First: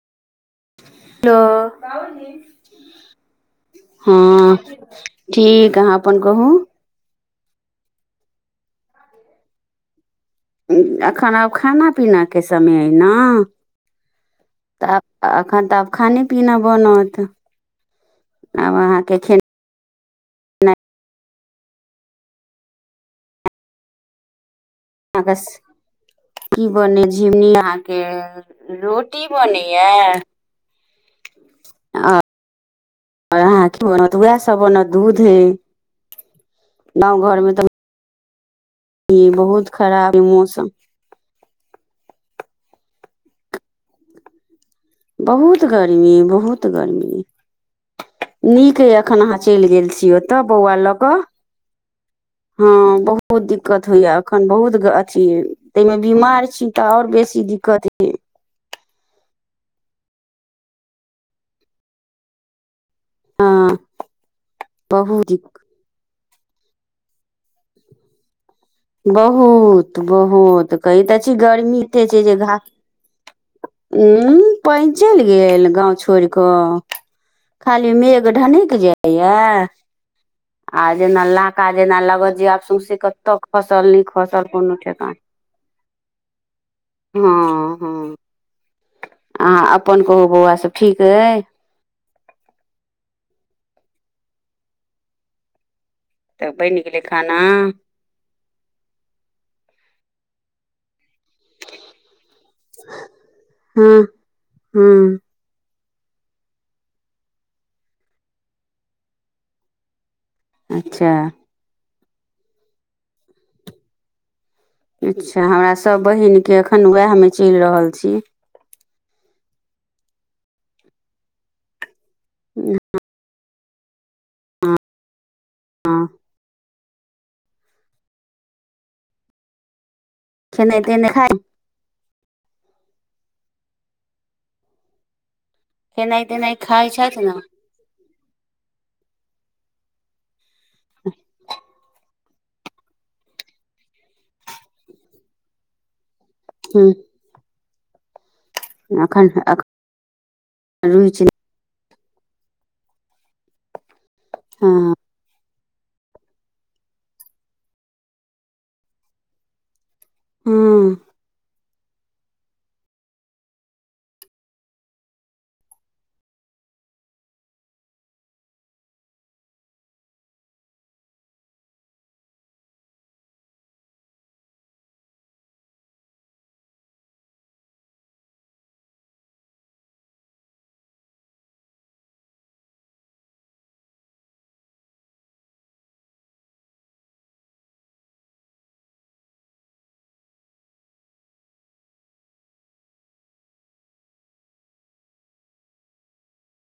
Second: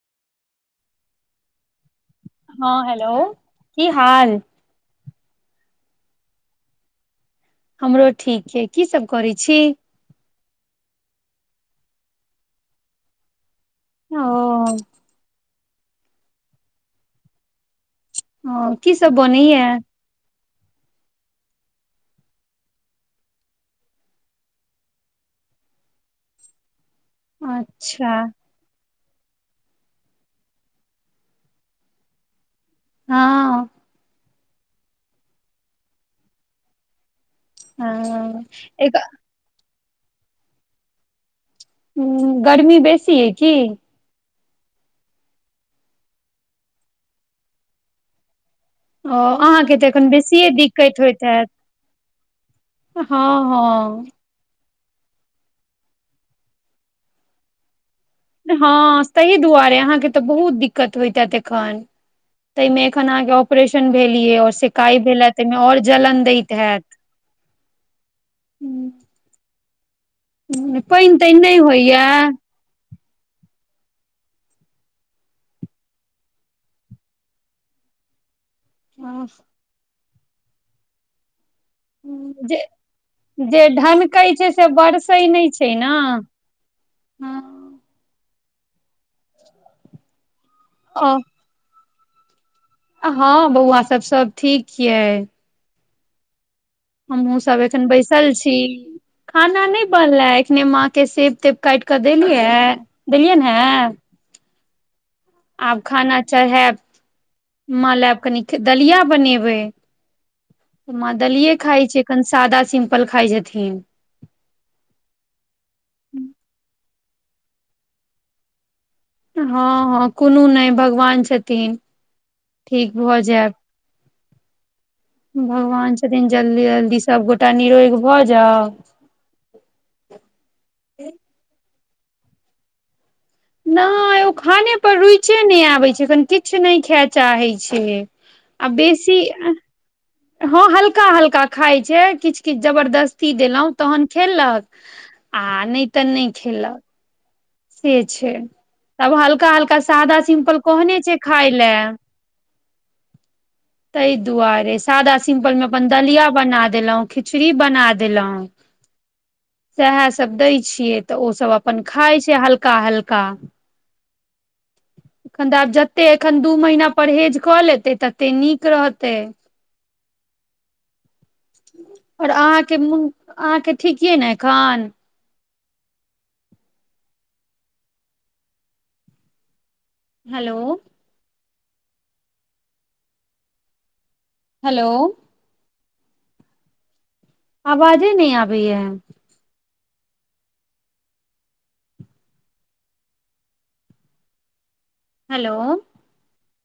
हँ हेलो की हाल [unintelligible] ठीक अहाँ अपन कहू हमरो ठीक य की सब करै छी एखन आब खाना पीना के समय अय ओ [inaudible] आब आखन तऽ आब खाने पीना बनत ह आब की सब अहाँके खेनाइ बनैया आवश्य [inaudible] कि बनि झिमनी आ के अच्छा रोटी बनैया हँ आहाके वएह सब दूध हे गांव घर मे त हँ एकः ई बहुत खराब ह मोसम ह गर्मी बेसी है कि बहुत गर्मी बहुत गर्मी नीक यइ ओ एखन अहाँ चलि अहाँके तऽ गेल एखन छी ओतय बेसिए बौआ लऽ दिक्कत कऽ होइत हैत हँ बहुत दिक्कत होय या अखन बहुत अथी तहिमे बीमार छी तऽ आओर बेसी दिक्कत हँ ताहि दुआरे अहाँके तऽ बहुत दिक्कत होइतत एखन ताहिमे एखन अहाँके हँ ऑपरेशन भेलियै आऔर शिकाई भेल बहुत हे तामे दिक्कत और जलन दैत हैत हू बहुत बहुत कही पानि तऽ तानि छी नहि गर्मी होइया एते छै जे घात उ पाइन चलि गेल गाँव छोड़ कऽ खाली मेघ ढनीक जाइया आ जेना लाका जेना लागत जब जे सौसी कतो जे ढनककै छै से बरसै नहि छै ना हँ हँ अहाँ अपन कहू बौआ सब ठीक ओ एय हँ बौआ सब सब ठीक य तऽ बनि गेलै खाना हमहुँ सब एखन बैसल छी खाना नहि बनले एखने माँ के से प काट कऽ देलियै देलियैन हहे हँ हँ आब खाना चढैयब माँ लय आब कनि दलिया बनेबै माँ अच्छा दलिये खााय छै एखन सादा सिम्पल खााय छथिन अच्छा हमरा सभ बहिनके एखन ओहमे चलि रहल छि हँ हँ कोनो नहि भगवान छथिन ठीक भऽ जायत भगवान हँ छथिन जल्दी जल्दी सभगोटा निरोग भऽ जाउ खेना तेने नहि खाय नय ओ खाने पर रुचे नहि आबे छै एखन खेनाइ तेनाइ किछु नहि खाइ खाय छथि चाहे ने छै बैसी हलका हल्का खाय छै कि जबरदस्ती देलौं तहन खेललक आ नहि तऽ नहि खेलक से छै तब एखन हल्का एखन हल्का सादा सिम्पल कहने छै रुचि खााय लय तय दुआरे हँ सादा सिम्पल मे अपन दलिया बना देलहुं खिचड़ी बना देलहुं सेहे सभ दै हँ छियै तऽ ओसभ अपन खाइ छै हल्का हल्का एखन तऽ आब जते एखन दू महीना परहेज कऽ लेते तत्ते निक रहतै आउर अहाँके मुंह अहाँके ठीक ये ने एखैन हैलौ हैलो आवाजे ने आबै या हैलो